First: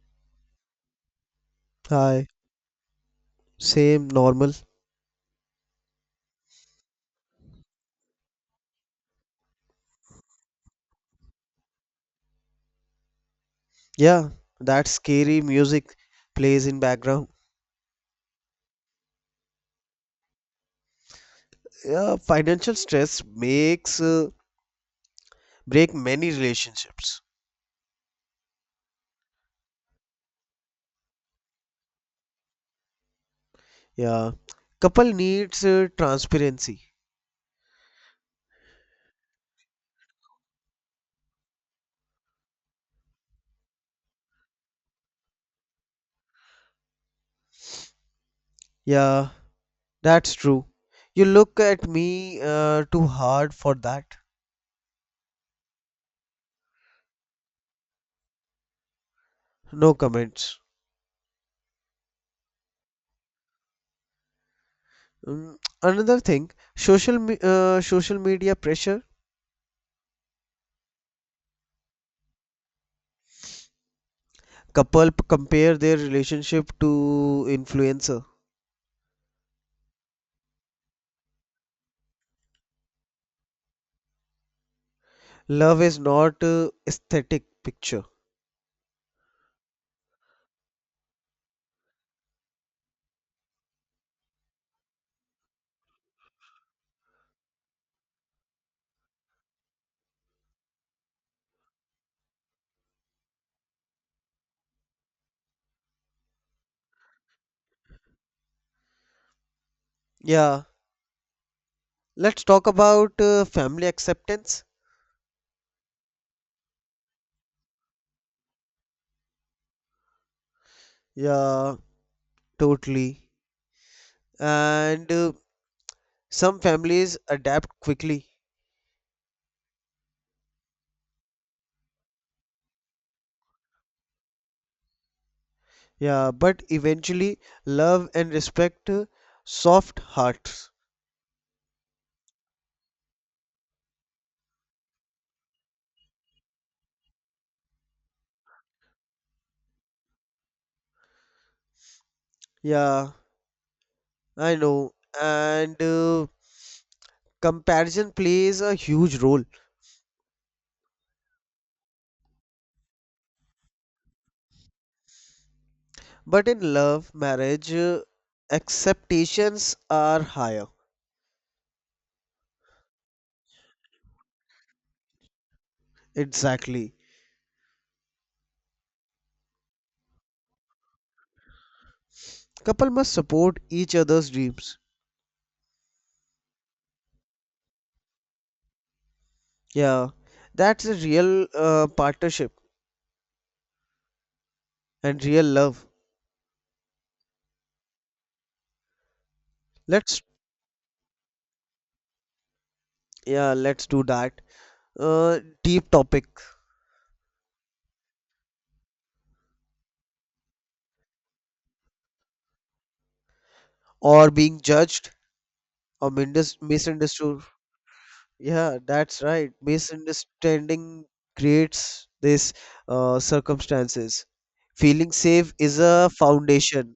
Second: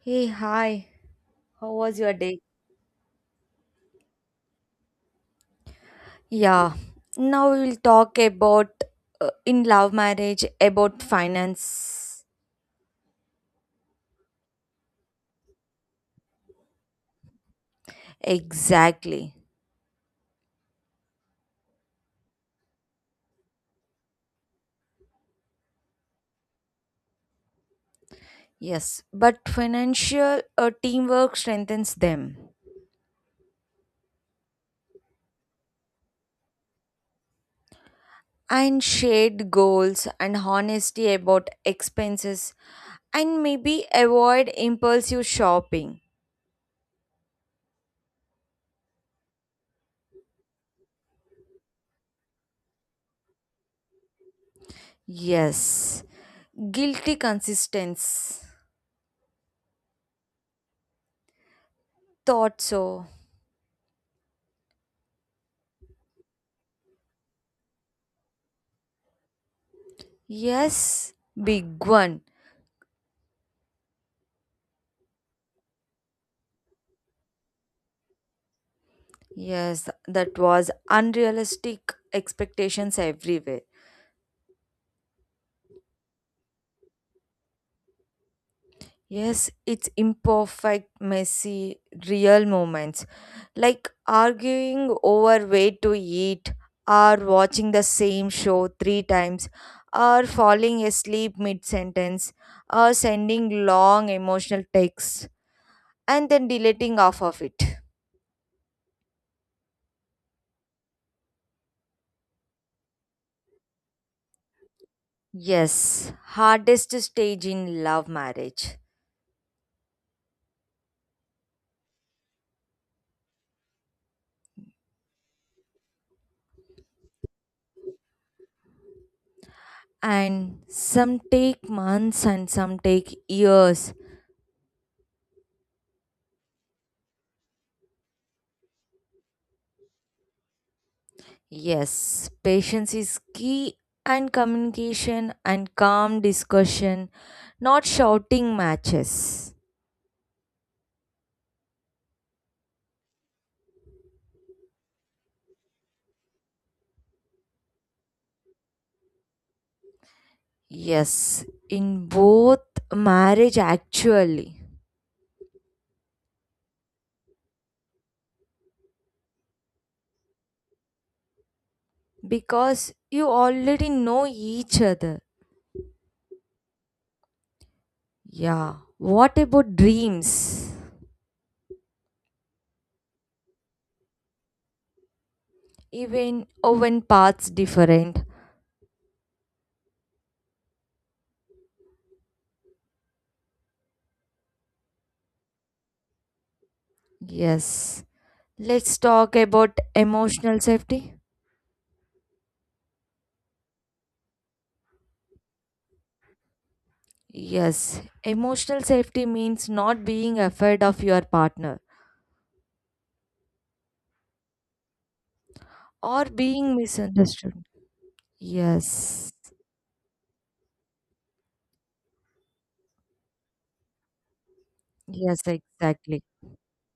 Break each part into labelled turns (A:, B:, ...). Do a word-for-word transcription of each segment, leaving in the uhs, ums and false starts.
A: Hey, hi. How was your
B: Hi,
A: day?
B: same normal.
A: Yeah, now we will talk about uh, in love marriage about finance.
B: Yeah, that scary music plays in background.
A: Exactly.
B: Yeah, financial stress makes uh, break many relationships.
A: Yes, but financial uh, teamwork strengthens them.
B: Yeah, couple needs uh, transparency.
A: And shared goals and honesty about expenses and maybe avoid impulsive shopping.
B: Yeah, that's true. You look at me uh, too hard for that.
A: Yes, guilty consistency.
B: No comments.
A: Thought so.
B: Mm, Another thing, social me uh, social media pressure.
A: Yes, big one.
B: Couple p- compare their relationship to influencer.
A: Yes, that was unrealistic expectations everywhere.
B: Love is not uh, aesthetic picture.
A: Yes, it's imperfect, messy, real moments like arguing over where to eat, or watching the same show three times, or falling asleep mid sentence, or sending long emotional texts and then deleting half of it.
B: Yeah, let's talk about uh, family acceptance.
A: Yes, hardest stage in love marriage.
B: Yeah, totally. And uh, some families adapt quickly.
A: And some take months and some take years.
B: Yeah, but eventually love and respect uh, soft hearts.
A: Yes, patience is key and communication and calm discussion, not shouting matches.
B: Yeah, I know. And uh, comparison plays a huge role.
A: Yes, in both marriage actually
B: But in love, marriage, uh, acceptations are higher.
A: because you already know each other.
B: Exactly.
A: Yeah, what about dreams?
B: Couple must support each other's dreams.
A: Even oh, when paths different.
B: Yeah, that's a real uh, partnership and real love.
A: Yes. Let's talk about
B: Let's
A: emotional safety.
B: yeah, let's do that. Uh, deep topic.
A: Yes, emotional safety means not being afraid of your partner
B: Or being judged or
A: or
B: mindis-
A: being
B: misunderstood.
A: misunderstood.
B: Yeah, that's
A: Yes,
B: right. Misunderstanding creates this uh, circumstances. Feeling
A: yes,
B: safe is a
A: exactly.
B: foundation.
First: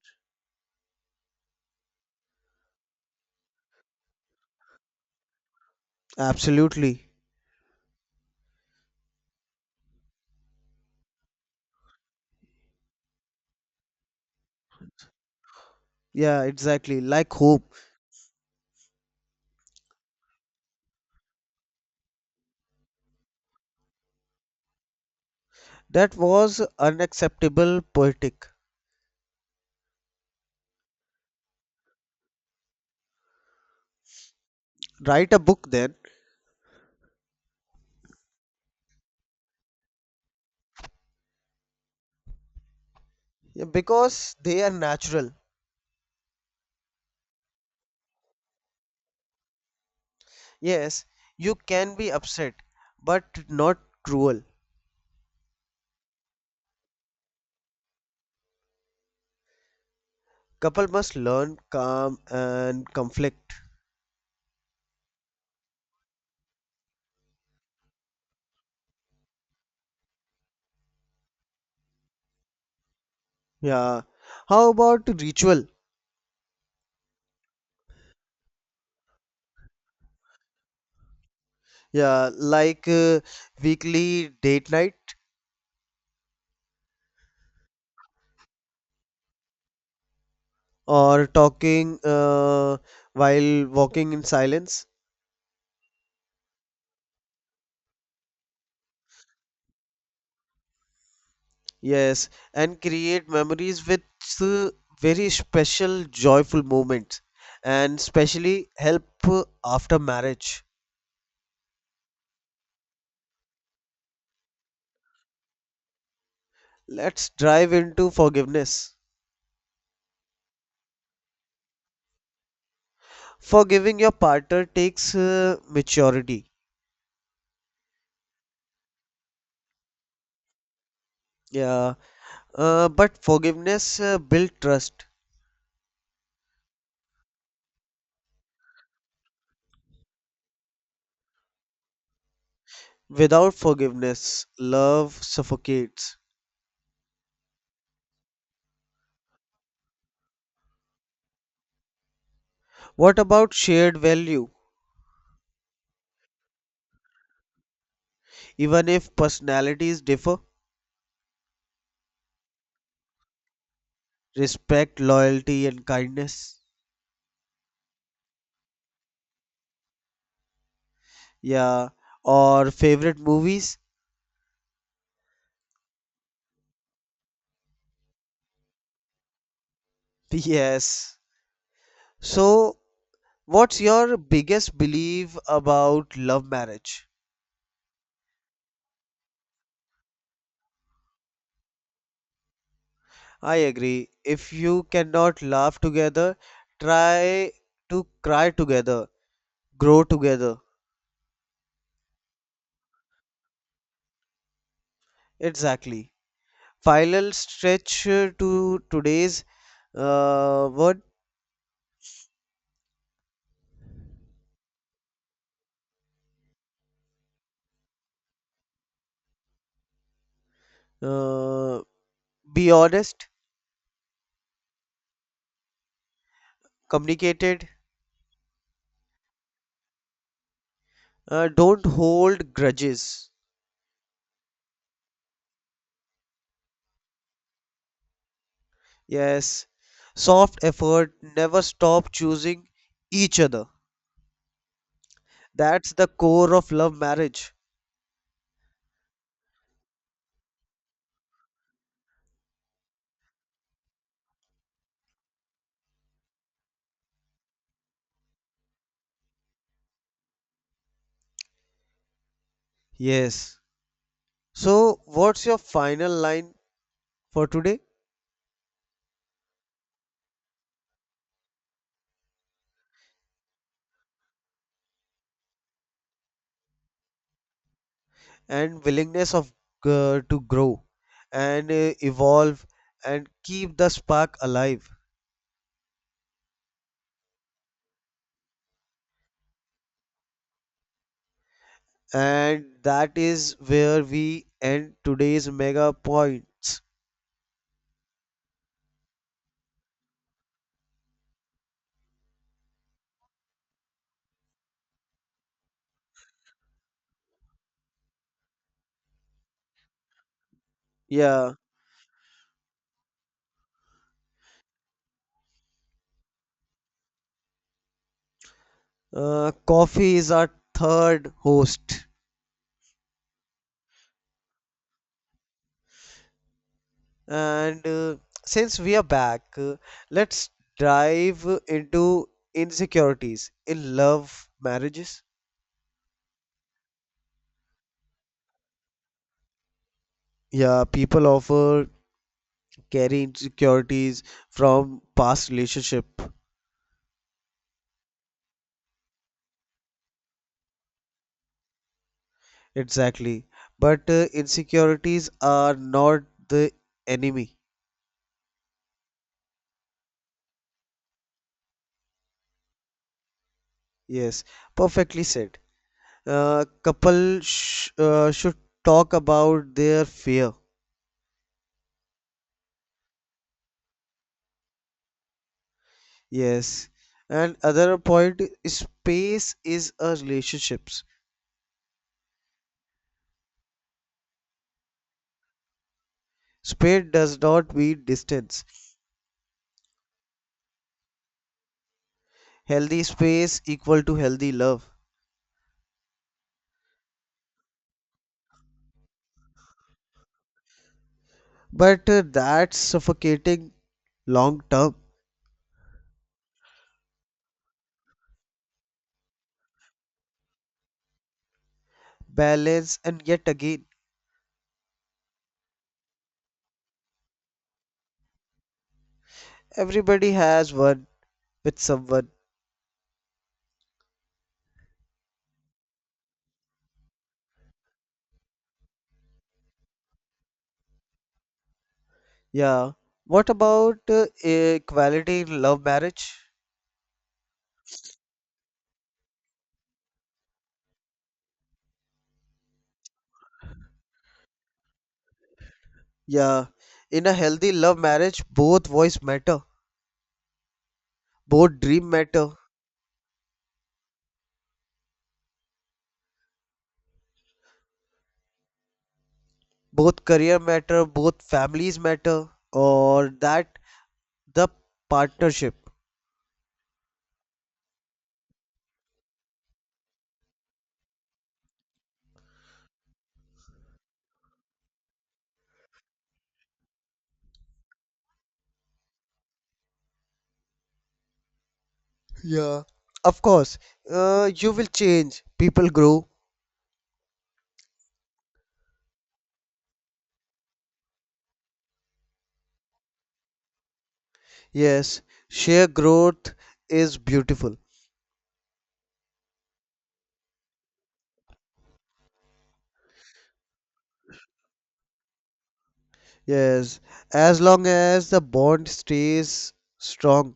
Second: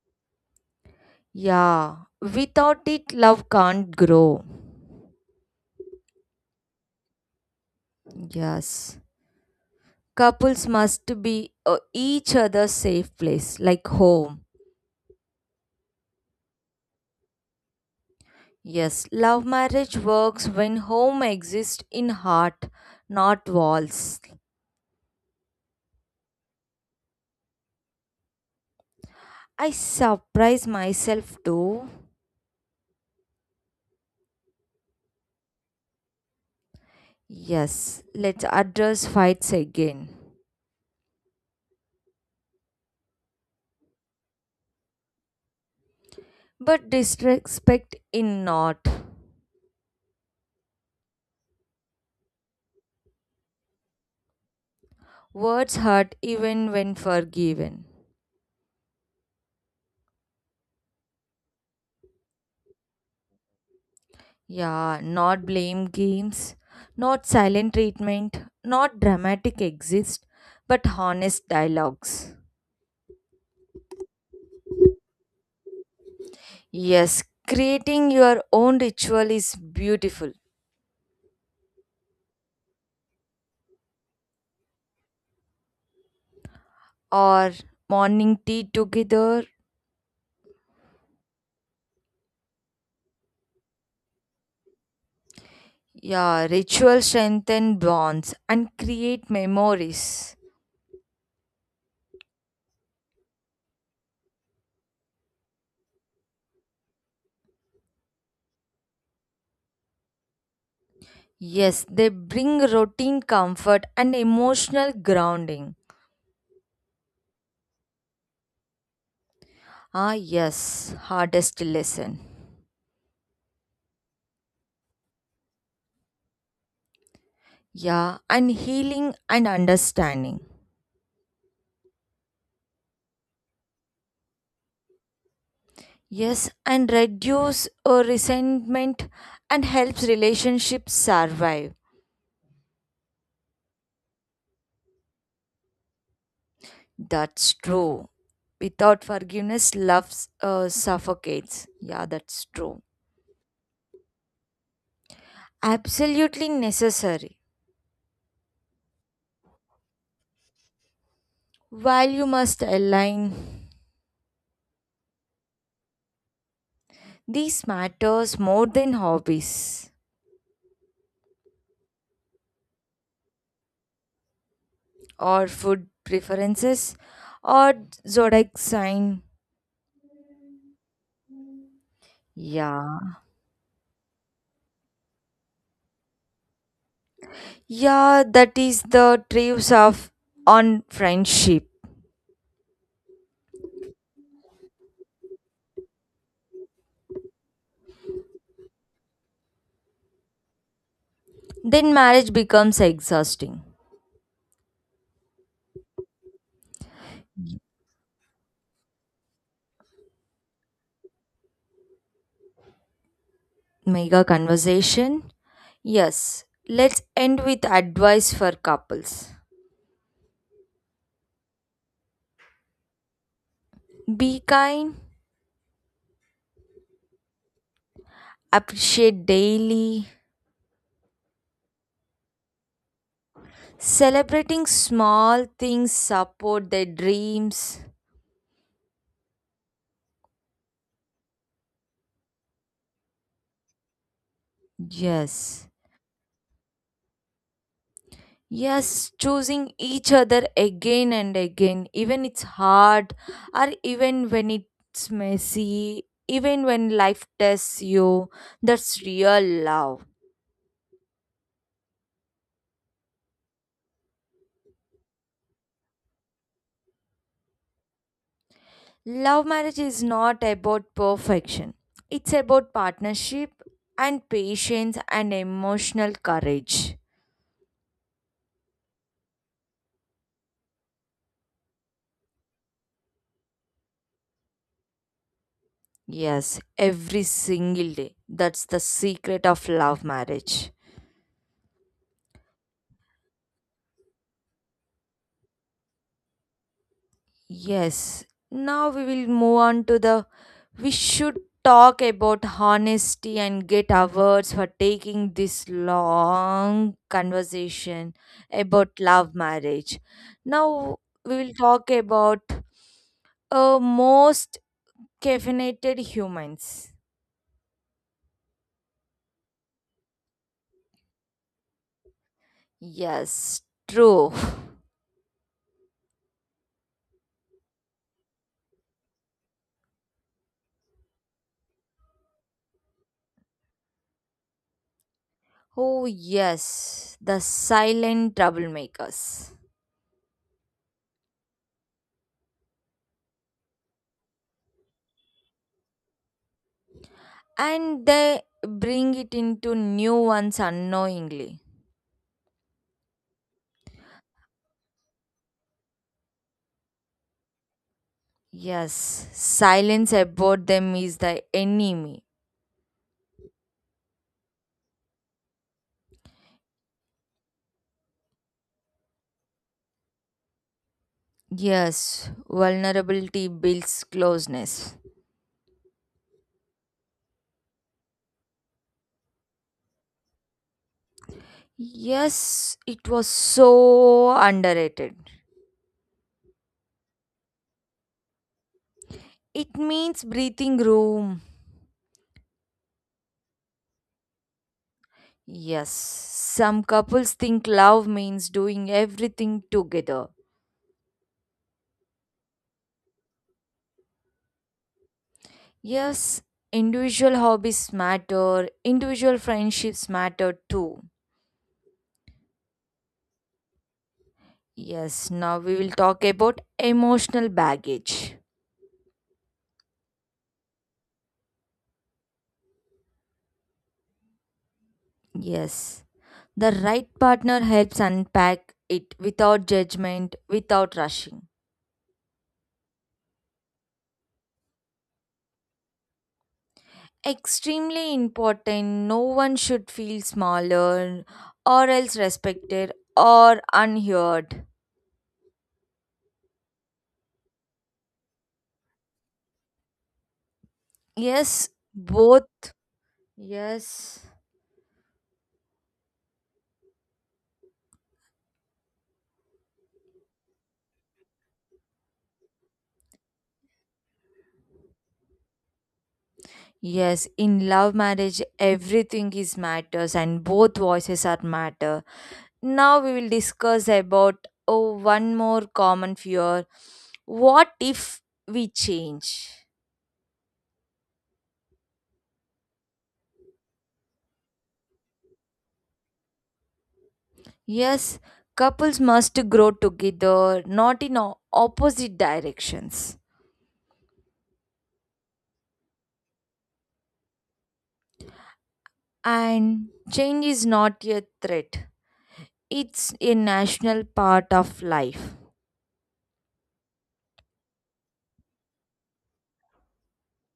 A: Yeah, without it, love can't grow.
B: Absolutely.
A: Yes, couples must be uh, each other's safe place, like home.
B: Yeah, exactly. Like hope.
A: Yes, love marriage works when home exists in heart, not walls.
B: That was unacceptable poetic.
A: I surprise myself too.
B: Write a book then,
A: Yes, let's address fights again.
B: yeah, because they are natural.
A: But disrespect in not.
B: Yes, you can be upset, but not cruel.
A: Words hurt even when forgiven.
B: Couple must learn calm and conflict.
A: Yeah, not blame games, not silent treatment, not dramatic exist, but honest dialogues.
B: Yeah. How about ritual?
A: Yes, creating your own ritual is beautiful.
B: Yeah, like uh, weekly date night
A: Or morning tea together.
B: or talking uh, while walking in silence.
A: Yeah, ritual strengthen bonds and create memories.
B: Yes, and create memories with uh, very special, joyful moments, and especially help uh, after marriage.
A: Yes, they bring routine comfort and emotional grounding.
B: Let's dive into forgiveness.
A: Ah, yes, hardest lesson.
B: Forgiving your partner takes uh, maturity.
A: Yeah, and healing and understanding.
B: Yeah. Uh, but forgiveness uh, builds trust.
A: Yes, and reduce uh, resentment and helps relationships survive.
B: Without forgiveness, love suffocates.
A: That's true. Without forgiveness, love uh, suffocates. Yeah, that's true.
B: What about shared value?
A: Absolutely necessary.
B: Even if personalities differ,
A: Value must align.
B: respect, loyalty, and kindness.
A: These matters more than hobbies.
B: Yeah. Or favorite movies?
A: Or food preferences or zodiac sign.
B: Yes. So,
A: Yeah.
B: what's your biggest belief about love marriage?
A: Yeah, that is the trips of on friendship.
B: I agree. If you cannot laugh together, try to cry together, grow together.
A: Then marriage becomes exhausting.
B: Exactly. Final stretch uh, to today's uh, word.
A: Mega conversation. Yes, let's end with advice for couples.
B: Uh, be honest,
A: Be kind,
B: communicated,
A: appreciate daily,
B: uh, don't hold grudges.
A: celebrating small things, support their dreams.
B: Yes, soft effort, never stop choosing each other.
A: Yes.
B: That's the core of love marriage.
A: Yes, choosing each other again and again, even it's hard, or even when it's messy, even when life tests you, that's real love.
B: Yes. So, what's your final line for today?
A: Love marriage is not about perfection, it's about partnership and patience and emotional courage.
B: And willingness of uh, to grow and uh, evolve and keep the spark alive.
A: Yes, every single day. That's the secret of love marriage.
B: And that is where we end today's mega points.
A: Yes, now we will move on to the. We should talk about honesty and get awards for taking this long conversation about love marriage. Now we
B: Yeah,
A: will talk about uh, most caffeinated humans.
B: uh, coffee is our third host.
A: Yes, true.
B: And uh, since we are back, uh, let's dive into insecurities in love marriages.
A: Oh, yes, the silent troublemakers.
B: Yeah, people often carry insecurities from past relationship.
A: And they bring it into new ones unknowingly.
B: Exactly. But uh, insecurities are not the enemy.
A: Yes, silence about them is the enemy.
B: Yes, perfectly said. Uh, couple sh uh, should talk about their fear.
A: Yes, vulnerability builds closeness.
B: Yes. And other point, space is a relationships.
A: Yes, it was so underrated.
B: Space does not mean distance.
A: It means breathing room.
B: Healthy space equal to healthy love.
A: Yes, some couples think love means doing everything together.
B: But uh, that's suffocating long term.
A: Yes, individual hobbies matter, individual friendships matter too.
B: Balance and yet again,
A: Yes, now we will talk about emotional baggage.
B: everybody has one with someone.
A: Yes. The right partner helps unpack it without judgment, without rushing.
B: Yeah. What about uh, equality in love marriage?
A: Extremely important, no one should feel smaller or else respected or unheard.
B: Yeah. In a healthy love marriage, both voice matter,
A: Yes,
B: both dream matter,
A: both. Yes.
B: both career matter, both families matter, or that the partnership.
A: Yes, in love marriage everything is matters and both voices are matter. Now we will discuss about oh one more common fear. What if we change?
B: Yeah. Of course, uh, you will change. People grow.
A: Yes, couples must grow together, not in o- opposite directions.
B: Yes. Share growth is beautiful.
A: And change is not a threat, it's a national part of life.
B: Yes. As long as the bond stays strong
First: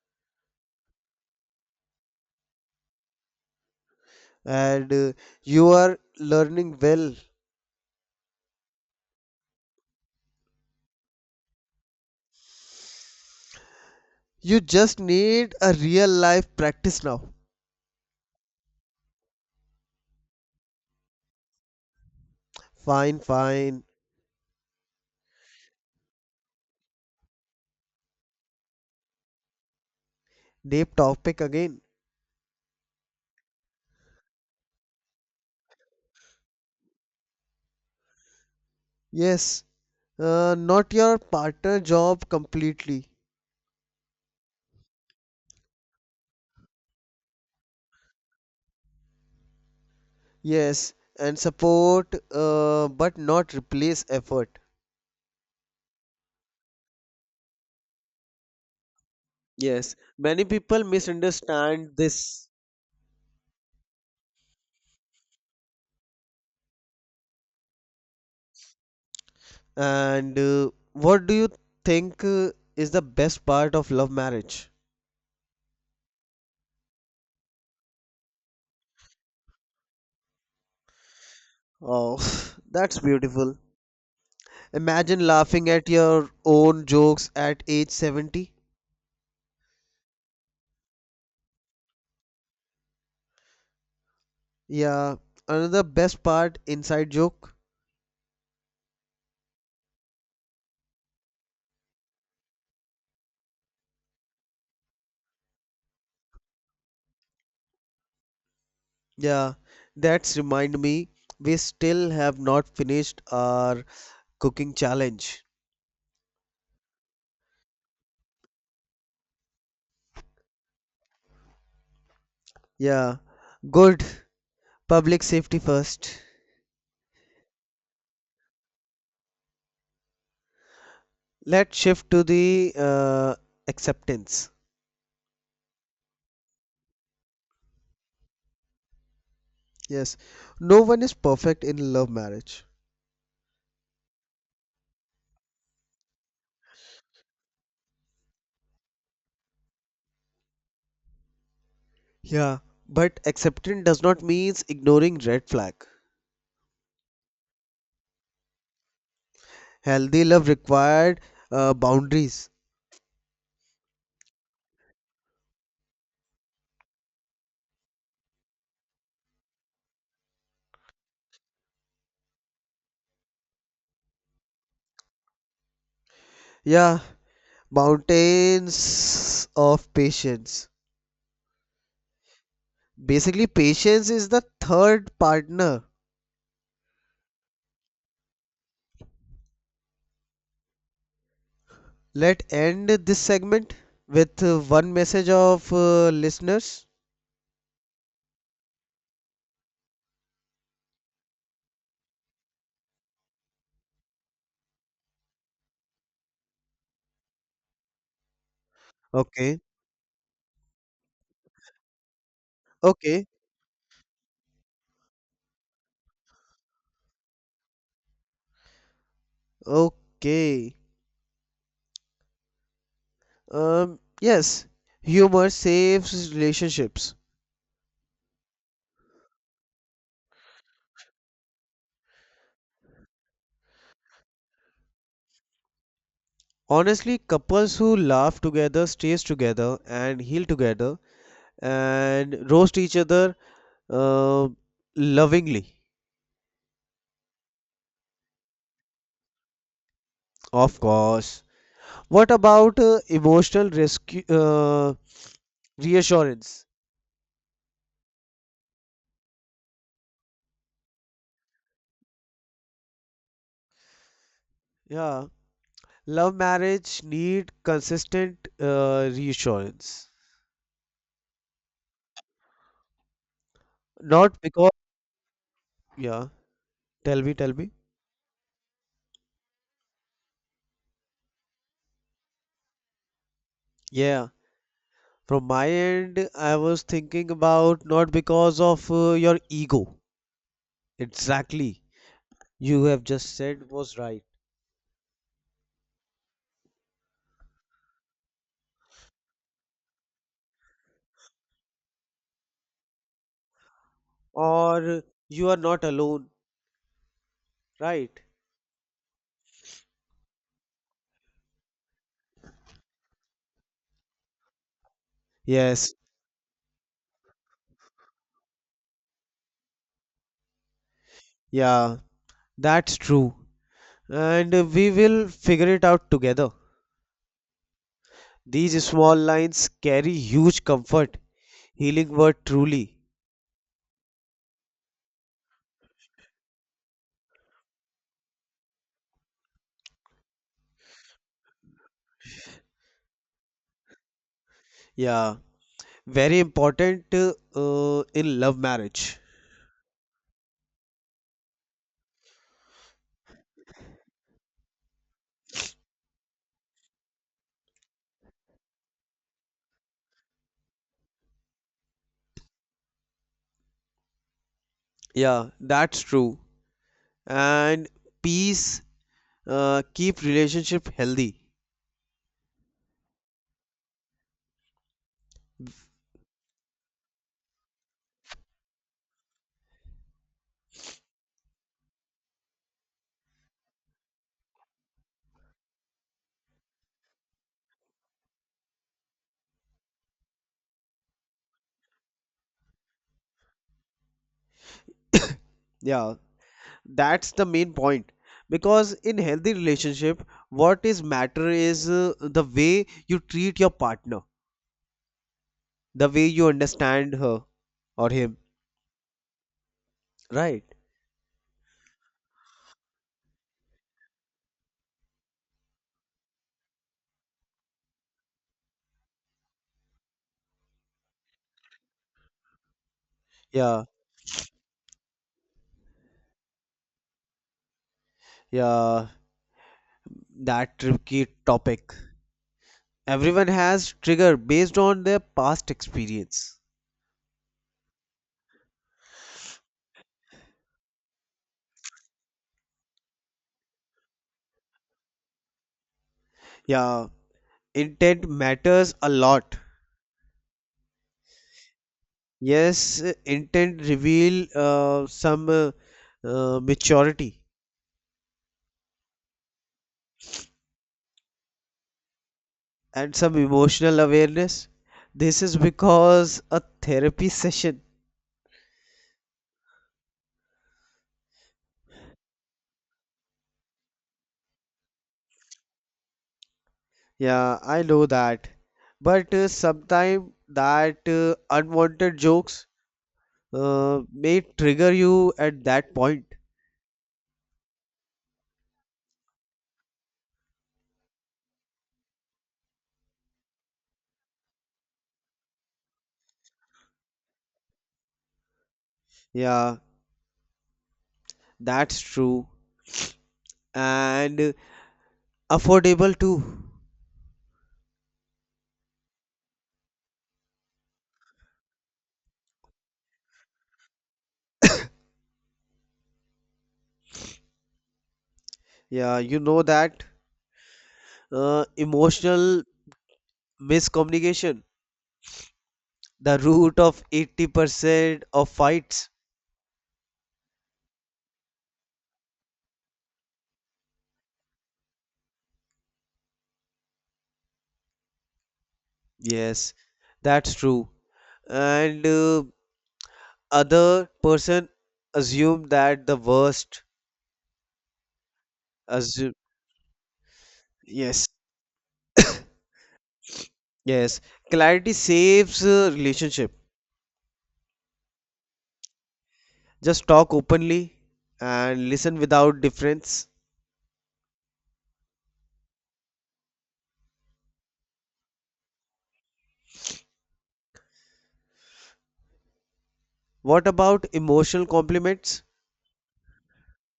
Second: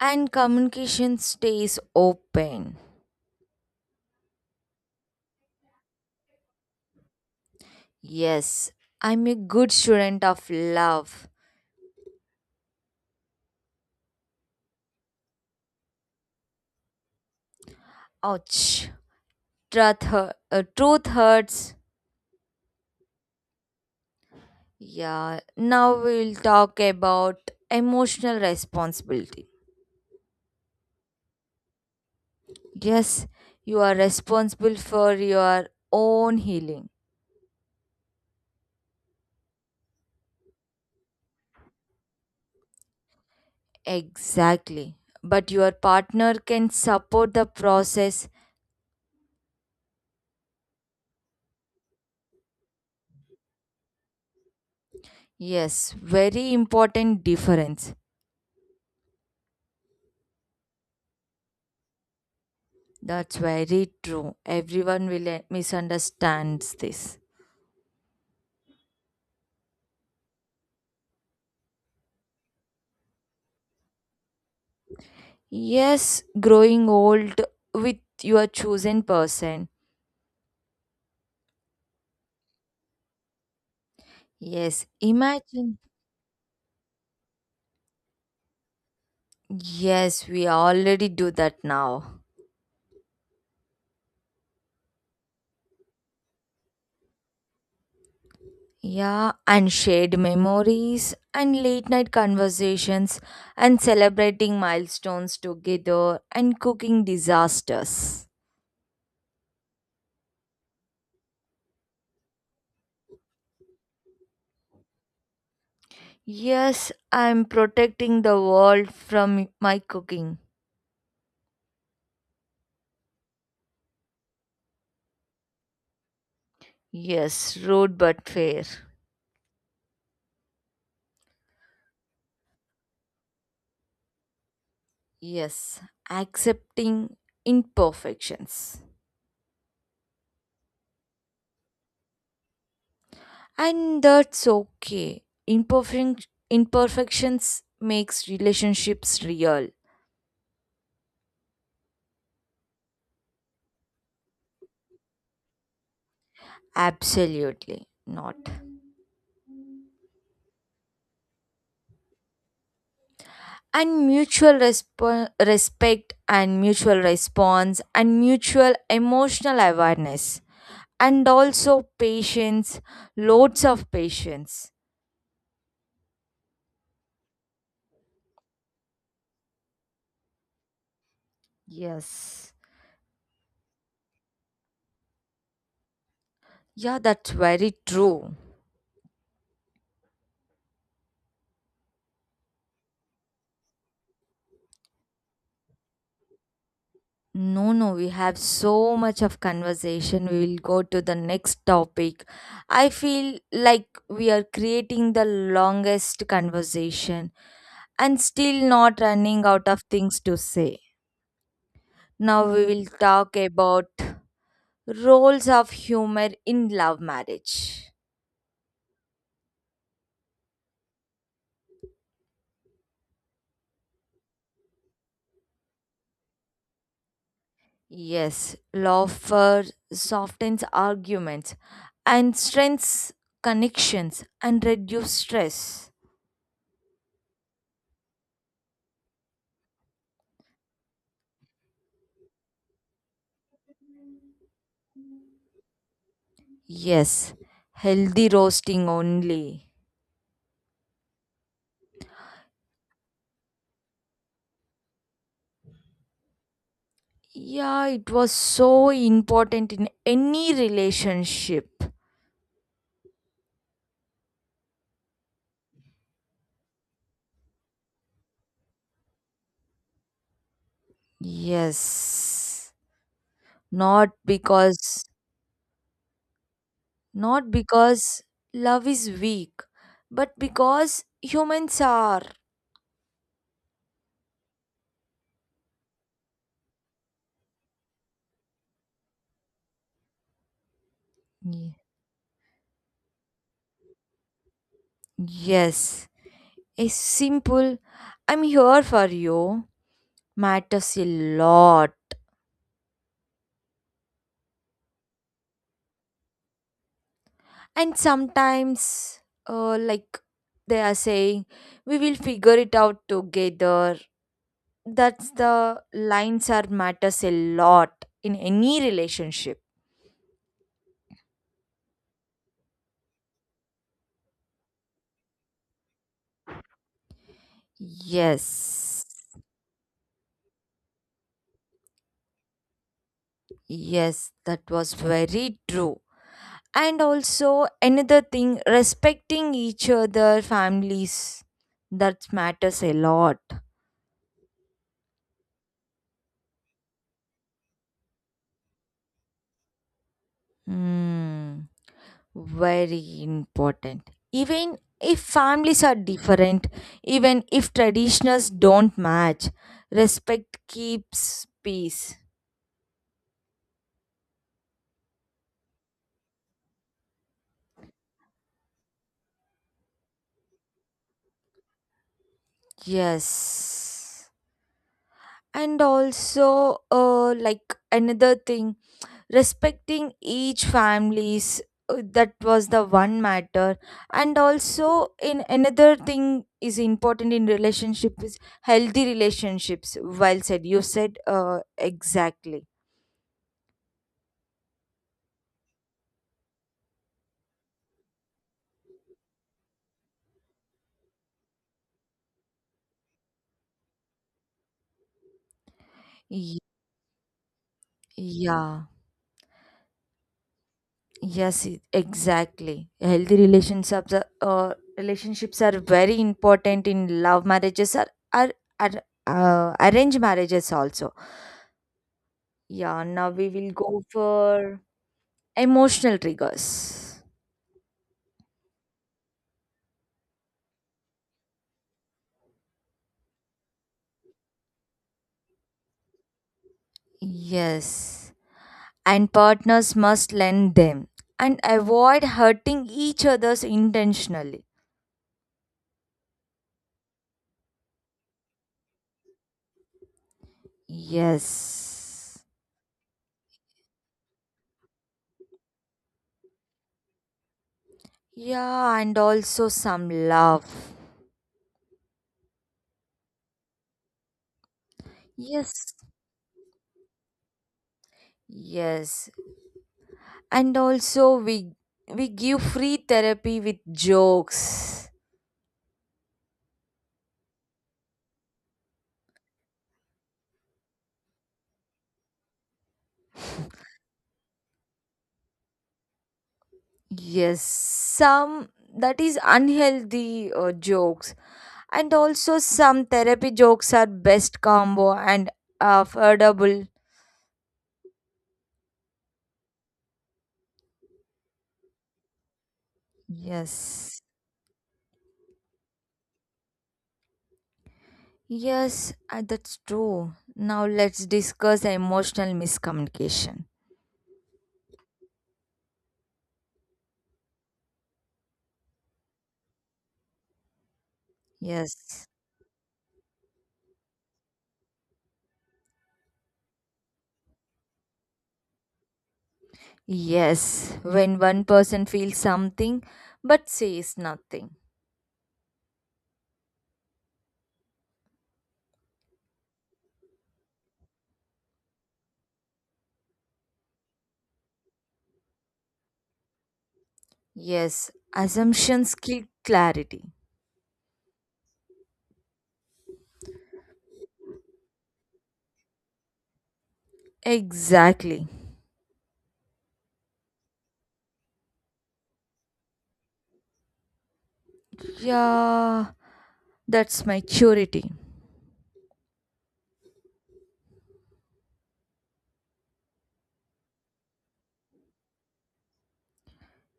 A: And communication stays open.
B: and uh, you are learning well.
A: Yes, I'm a good student of love.
B: You just need a real life practice now.
A: Ouch. Truth, hu- uh, truth hurts.
B: Fine, fine.
A: Yeah, now we'll talk about emotional responsibility.
B: Deep topic again.
A: Yes, you are responsible for your own healing.
B: Yes, uh, not your partner job completely.
A: Exactly. But your partner can support the process.
B: Yes, and support, uh, but not replace effort.
A: Yes, very important difference.
B: Yes, many people misunderstand this.
A: That's very true. Everyone will eh, misunderstands this.
B: And uh, what do you think uh, is the best part of love marriage?
A: Yes, growing old with your chosen person.
B: Oh, that's beautiful.
A: Yes,
B: Imagine laughing
A: imagine.
B: at your own jokes at age seventy.
A: Yes, we already do that now.
B: Yeah, another best part inside joke.
A: Yeah, and shared memories and late night conversations and celebrating milestones together and cooking disasters.
B: Yeah, that's remind me we still have not finished our cooking challenge.
A: Yes, I'm protecting the world from my cooking.
B: Yeah, good. Public safety first.
A: Yes, rude but fair.
B: Let's shift to the uh, acceptance.
A: Yes, accepting imperfections.
B: Yes, no one is perfect in love marriage.
A: And that's okay. Imperfect imperfections makes relationships real.
B: Yeah, but acceptance does not mean ignoring red flag.
A: Absolutely not.
B: Healthy love required uh, boundaries.
A: And mutual resp- respect and mutual response and mutual emotional awareness and also patience, loads of patience.
B: Yeah, mountains of patience.
A: Yes.
B: Basically, patience is the third partner.
A: Yeah, that's very true.
B: Let end this segment with uh, one message of uh, listeners.
A: No, no, we have so much of conversation, we will go to the next topic. I feel like we are creating the longest conversation and still not running
B: Okay,
A: out of things to say. Now we will
B: okay,
A: talk about roles of humor in love marriage.
B: okay. Um, yes, humor saves relationships.
A: Yes, laughter softens arguments and strengthens connections and reduces stress.
B: Honestly, couples who laugh together, stays together, and heal together, and roast each other uh, lovingly.
A: Yes, healthy roasting only.
B: Of course. What about uh, emotional rescue uh, reassurance?
A: Yeah, it was so important in any relationship.
B: Yeah. Love marriage need consistent uh, reassurance.
A: Yes, not
B: Not because,
A: because
B: yeah, tell me,
A: not
B: tell me.
A: because love is weak, but because humans are.
B: Yeah, from my end, I was thinking about not because of uh, your ego. Exactly. You have just said was right.
A: Yes, a simple I'm here for you matters a lot.
B: Or you are not alone,
A: And
B: right?
A: sometimes, uh, like they are saying, we will figure it out together. That's the
B: Yes,
A: lines are matters a lot in any relationship.
B: yeah, that's true. And uh, we will figure it out together. These
A: Yes,
B: small lines carry huge comfort, healing word truly.
A: yes, that was very true. And also, another thing, respecting each other, families, that matters a lot.
B: Yeah, very important uh, in love marriage.
A: Hmm, very important. Even if families are different, even if traditions don't match, respect keeps peace.
B: Yeah, that's true. And peace uh, keep relationship healthy.
A: Yes. And also, uh, like another thing, respecting each family's uh, that was the one matter, and also in another thing is important in relationship is healthy relationships, well said, you said uh, exactly.
B: Yeah, that's the main point. Because in healthy relationship, what is matter is uh, the way you treat your partner, the way you
A: Ye-
B: understand her or him.
A: yeah.
B: Right?
A: Yes, e- exactly, healthy relationships are, uh, relationships are very important in love marriages are are, are uh, arranged marriages also. Yeah, now we will
B: Yeah,
A: go for emotional triggers.
B: yeah. That tricky topic. Everyone has trigger based on their past experience.
A: Yes, and partners must lend them and avoid hurting each other's intentionally.
B: Yeah, intent matters a lot.
A: Yes.
B: Yes, intent reveal uh, some uh, uh, maturity
A: Yeah, and also some love.
B: and some emotional awareness. This is
A: Yes.
B: because a therapy session.
A: Yes. And also we we give free therapy with jokes.
B: Yeah, I know that. But uh, sometimes that uh, unwanted jokes uh, may trigger you at that point.
A: Yes, some that is unhealthy uh, jokes. And also some therapy jokes are best combo and affordable.
B: Yeah, that's true.
A: Yes.
B: And uh, affordable too.
A: Yes, uh, that's true. Now let's discuss emotional miscommunication.
B: Yeah, you know that uh,
A: Yes.
B: emotional miscommunication, the root of eighty percent of fights.
A: Yes, when one person feels something but says nothing.
B: Yes, that's true. And uh, other person assume that the worst.
A: Yes, assumptions
B: Assume,
A: kill clarity.
B: yes, yes. Clarity saves uh, relationship.
A: Exactly.
B: Just talk openly and listen without difference.
A: Yeah, that's maturity.
B: What about emotional compliments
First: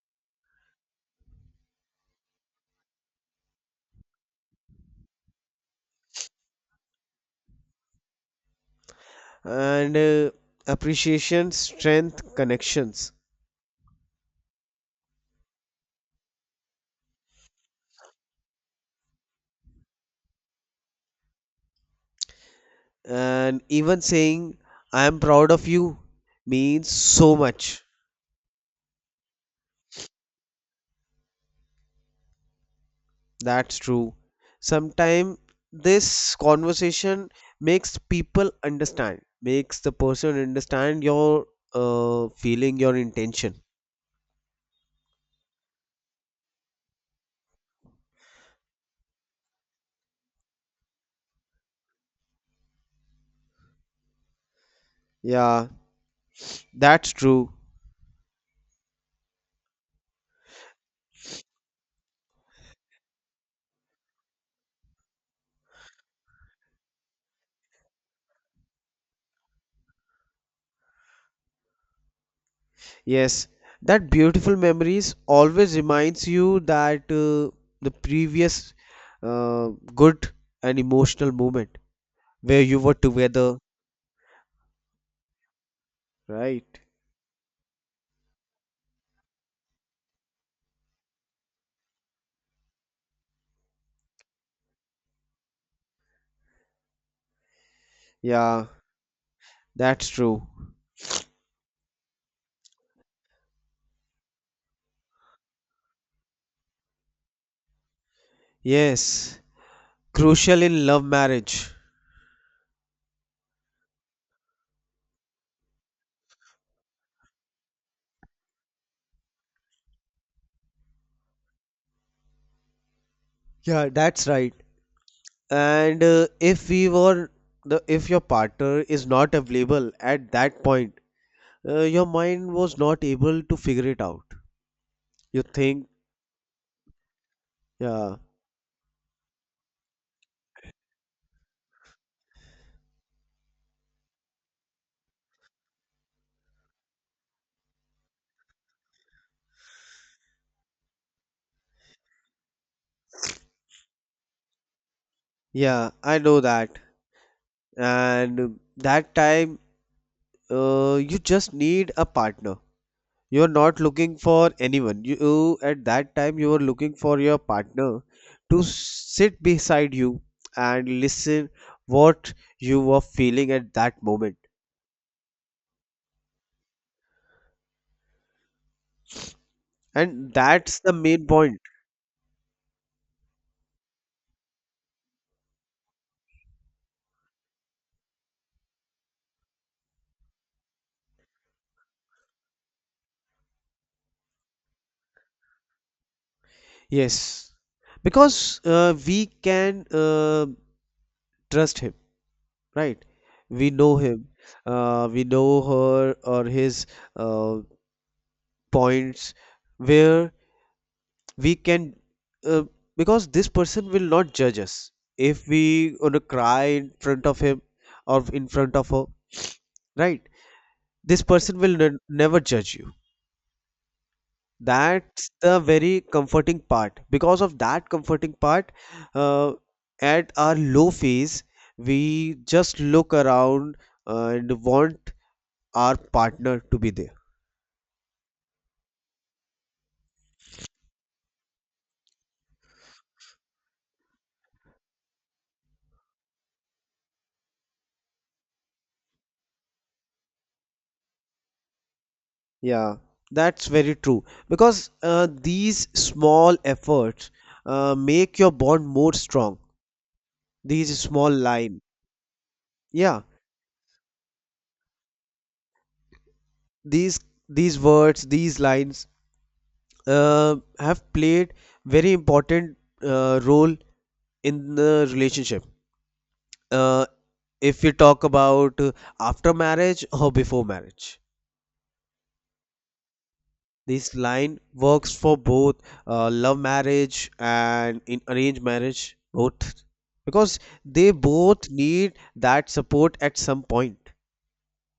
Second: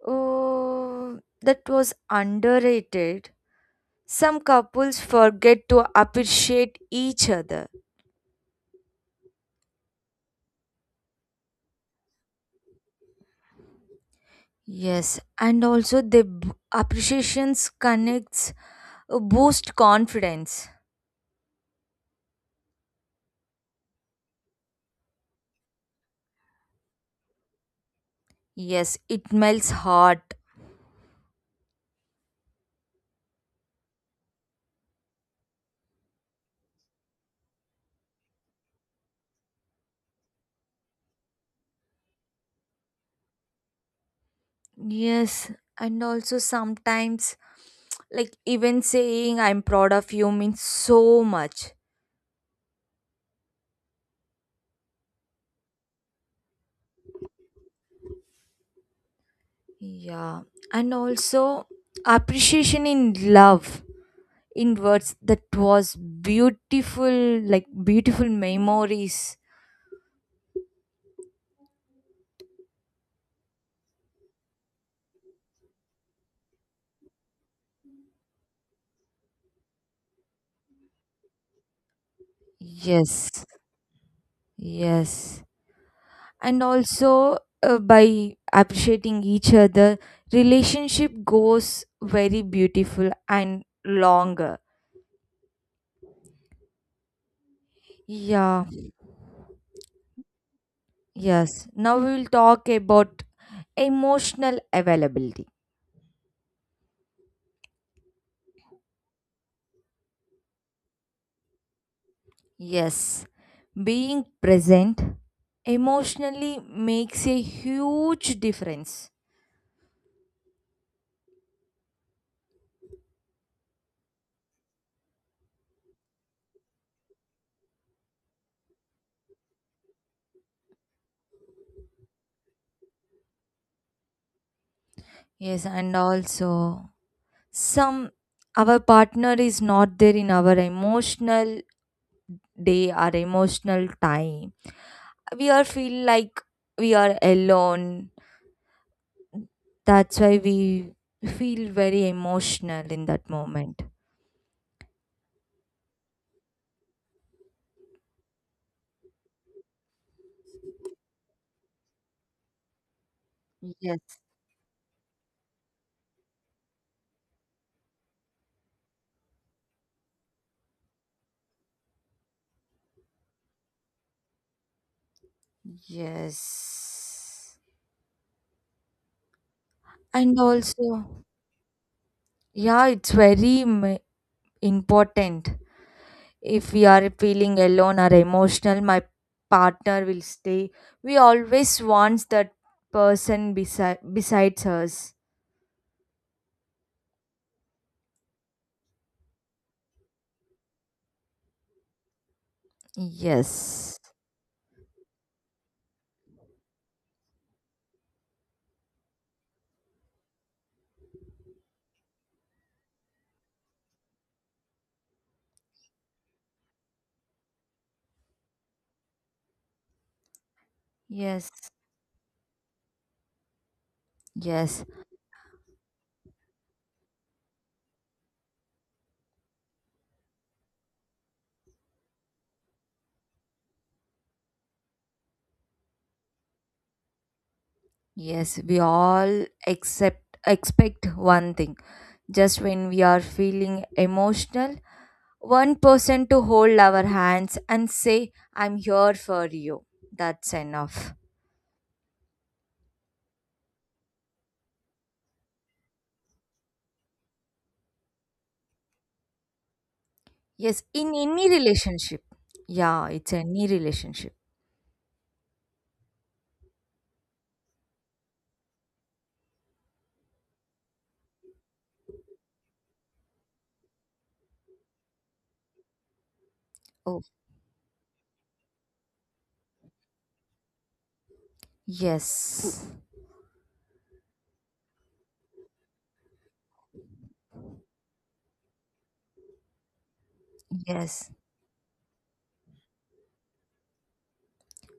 A: Oh, that was underrated. Some couples forget to appreciate each other.
B: and uh, appreciation, strength, connections?
A: Yes, and also the b- appreciations connects uh, boost confidence.
B: And even saying, I am proud of you means so much.
A: Yes, it melts heart.
B: That's true. Sometimes this conversation makes people understand, makes the person understand your uh, feeling, your intention.
A: Yes, and also sometimes like even saying I'm proud of you means so much.
B: Yeah, that's true.
A: Yeah, and also appreciation in love in words that was beautiful like beautiful memories.
B: Yes, that beautiful memories always reminds you that uh, the previous uh, good and emotional moment where you were
A: Yes.
B: together,
A: Yes. And
B: right?
A: also uh, by appreciating each other, relationship goes very beautiful and longer. Yeah.
B: Yeah, that's true.
A: Yes, now we will talk about emotional availability.
B: Yes, crucial in love marriage.
A: Yes, being present emotionally makes a huge difference.
B: Yeah, that's right. And uh, if we were the if your partner is not available at that point, uh, your mind was not able to figure it out, you
A: Yes,
B: think.
A: and also some
B: Yeah,
A: our partner is not there in our emotional day or emotional time, we are feel like we are alone, that's why we feel very emotional in that moment.
B: yeah, I know that. And that time, uh, you just need a partner. You're not looking
A: Yes.
B: for anyone, you you- at that time you were looking for your partner to sit beside you and listen what you were feeling at that moment.
A: Yes.
B: And
A: And
B: that's the
A: also,
B: main point.
A: yeah, it's very m- important, if we are feeling alone or emotional, my partner will stay, we always wants that person beside besides us.
B: Yes, because uh, we can uh, trust him, right? We know
A: Yes.
B: him, uh, we know her or his uh, points where we can, uh, because this person will not judge us if we gonna cry in front of him or in front of her, right? This person
A: Yes.
B: will ne never judge you.
A: Yes.
B: That's the very comforting part. Because of that comforting part, uh, at our low phase, we just look around and want our partner to be there.
A: Yes, we all accept expect one thing. Just when we are feeling emotional, one person to hold our hands and say, I'm here for you. That's enough.
B: Yeah, that's very true. Because uh, these small efforts uh, make your bond more strong.
A: Yes,
B: These
A: in
B: small
A: any
B: line,
A: relationship. Yeah,
B: yeah,
A: it's any relationship.
B: these these words, these lines uh, have played very important uh, role in the relationship. uh,
A: Oh,
B: if we talk about uh, after marriage or before marriage,
A: yes.
B: this line works for both uh, love marriage and in arranged marriage both, because they
A: Yes.
B: both need that support at some point.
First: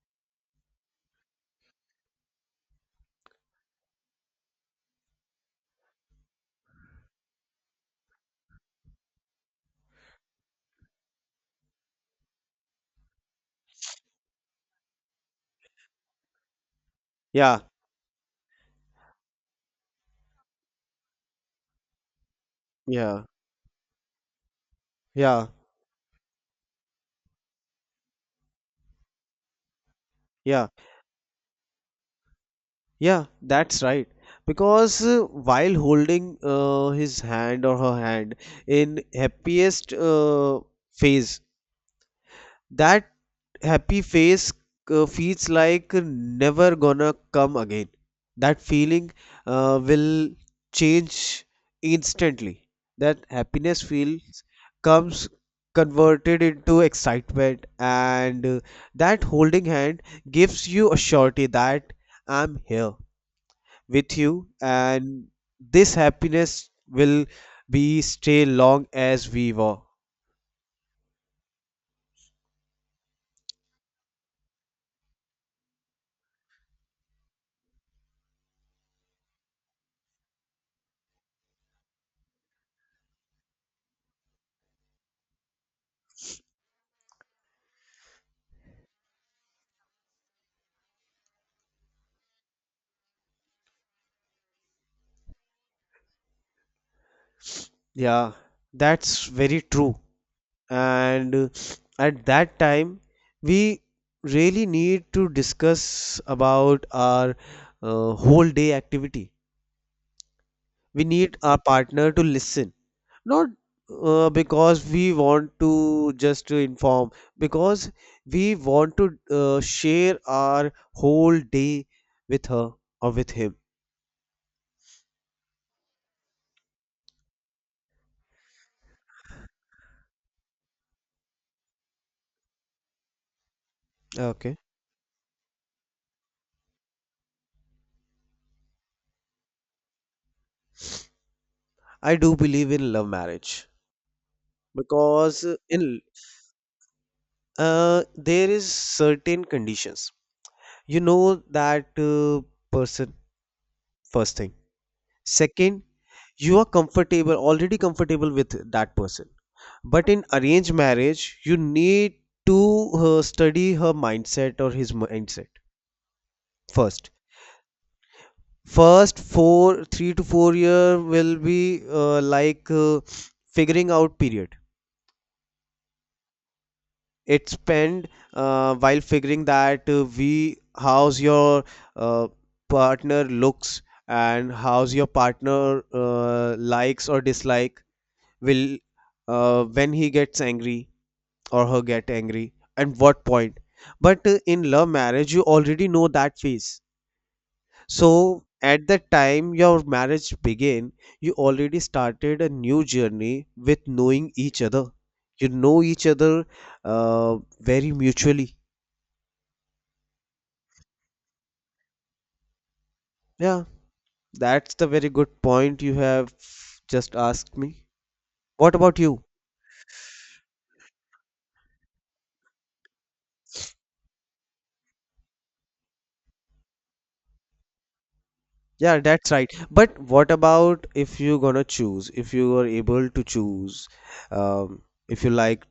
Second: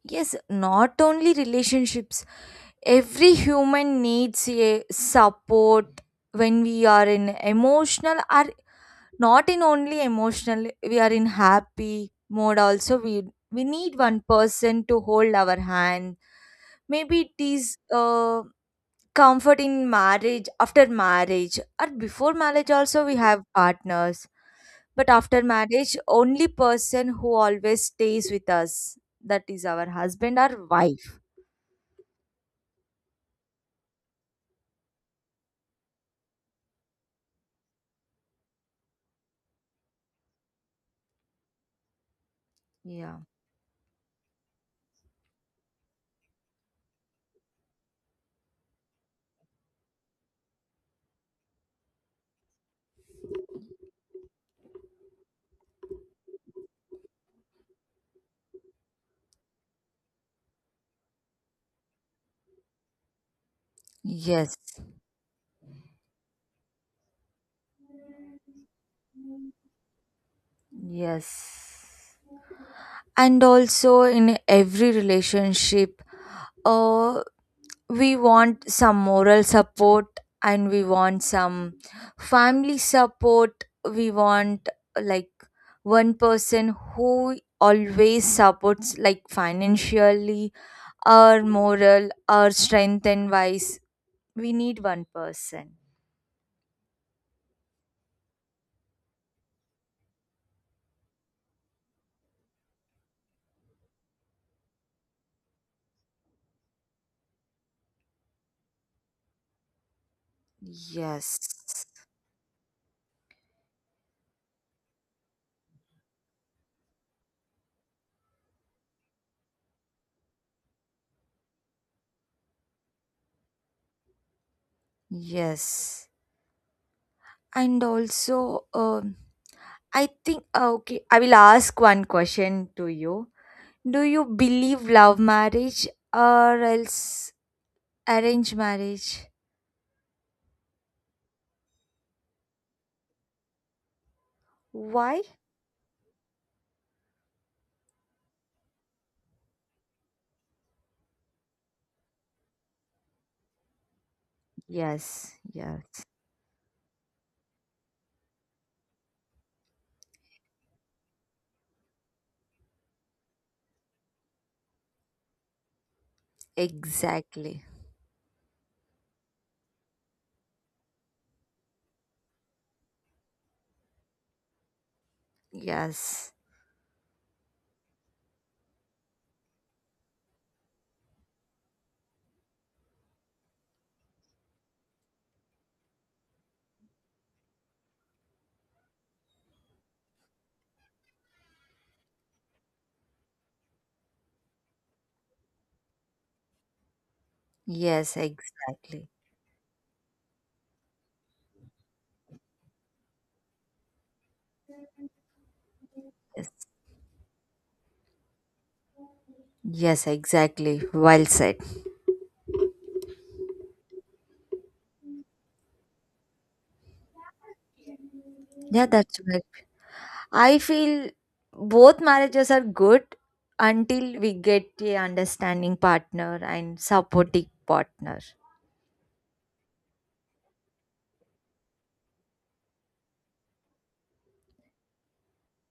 A: Yes, not only relationships. Every human needs a support when we are in emotional or not in only emotional, we are in happy mode also. We we need one person to hold our hand. Maybe it
B: Yeah,
A: is uh, comfort in marriage, after marriage, or before marriage also we
B: yeah,
A: have partners. But after
B: yeah,
A: marriage, only person who always stays with us, that is our husband or
B: yeah,
A: wife.
B: yeah, that's right. Because uh, while holding uh, his hand or her hand in happiest uh, phase, that
A: Yeah.
B: happy face uh, feels like never gonna come again. That feeling uh, will change instantly. That happiness feels comes converted into excitement, and uh, that holding hand gives you a surety that I'm here with you,
A: Yes.
B: and this happiness will be stay long as we were.
A: Yes. And also in every relationship, uh we want some moral support and we want some family support, we want like one person who always supports like financially or moral or strength and wise, we need one person.
B: Yeah, that's very true. And uh, at that time we really need to discuss about our uh, whole day activity. We need
A: Yes.
B: our partner to listen not uh, because we want to just to inform, because we want to uh, share our whole day with her or with him.
A: Yes. And also, um I think uh, okay, I will ask one question to you. Do you
B: Okay,
A: believe love marriage or else arrange marriage?
B: I do believe in love marriage,
A: Why?
B: because in uh, there is certain conditions. You know that uh, person, first thing.
A: Yes,
B: Second,
A: yes,
B: you are comfortable, already comfortable with that person. But in arranged marriage you need to uh, study her mindset or his mindset. first
A: exactly.
B: first four three to four year will be uh, like uh, figuring out period.
A: Yes,
B: It spent uh, while figuring that, uh, we how's your uh, partner looks and how's your partner uh, likes or dislike will, uh, when he gets angry or her get angry and what point. But uh, in love marriage you already know that phase.
A: yes,
B: So at the
A: exactly.
B: time your marriage began, you already started a new journey with knowing each other. You know each other
A: Yes,
B: uh, very mutually.
A: yes, exactly. Well said.
B: Yeah, that's the very good point you have just asked me. What
A: Yeah,
B: about
A: that's
B: you?
A: right. I feel both marriages are good until we get a understanding partner and supportive partner.
B: Yeah, that's right. But what about if you're gonna choose, if you are able to choose, um, if you like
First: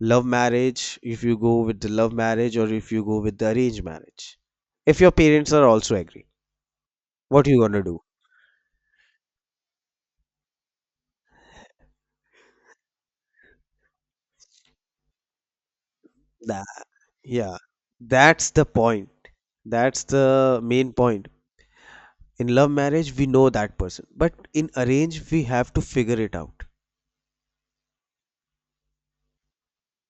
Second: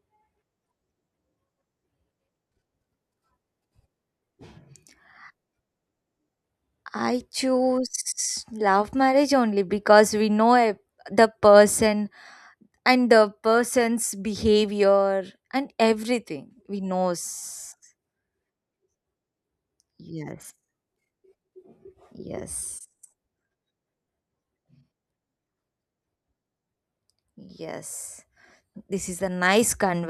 B: love marriage, if you go with the love marriage, or if you go with the arranged marriage? If your parents are also agree,
A: I
B: what you gonna do?
A: choose love marriage only because we know a, the person and the person's behavior and everything
B: That,
A: we
B: yeah,
A: knows.
B: that's the point. That's
A: Yes.
B: the main point. In love
A: Yes.
B: marriage, we know that person, but in arrange, we have to figure it out.
A: Yes. This is a nice conversation.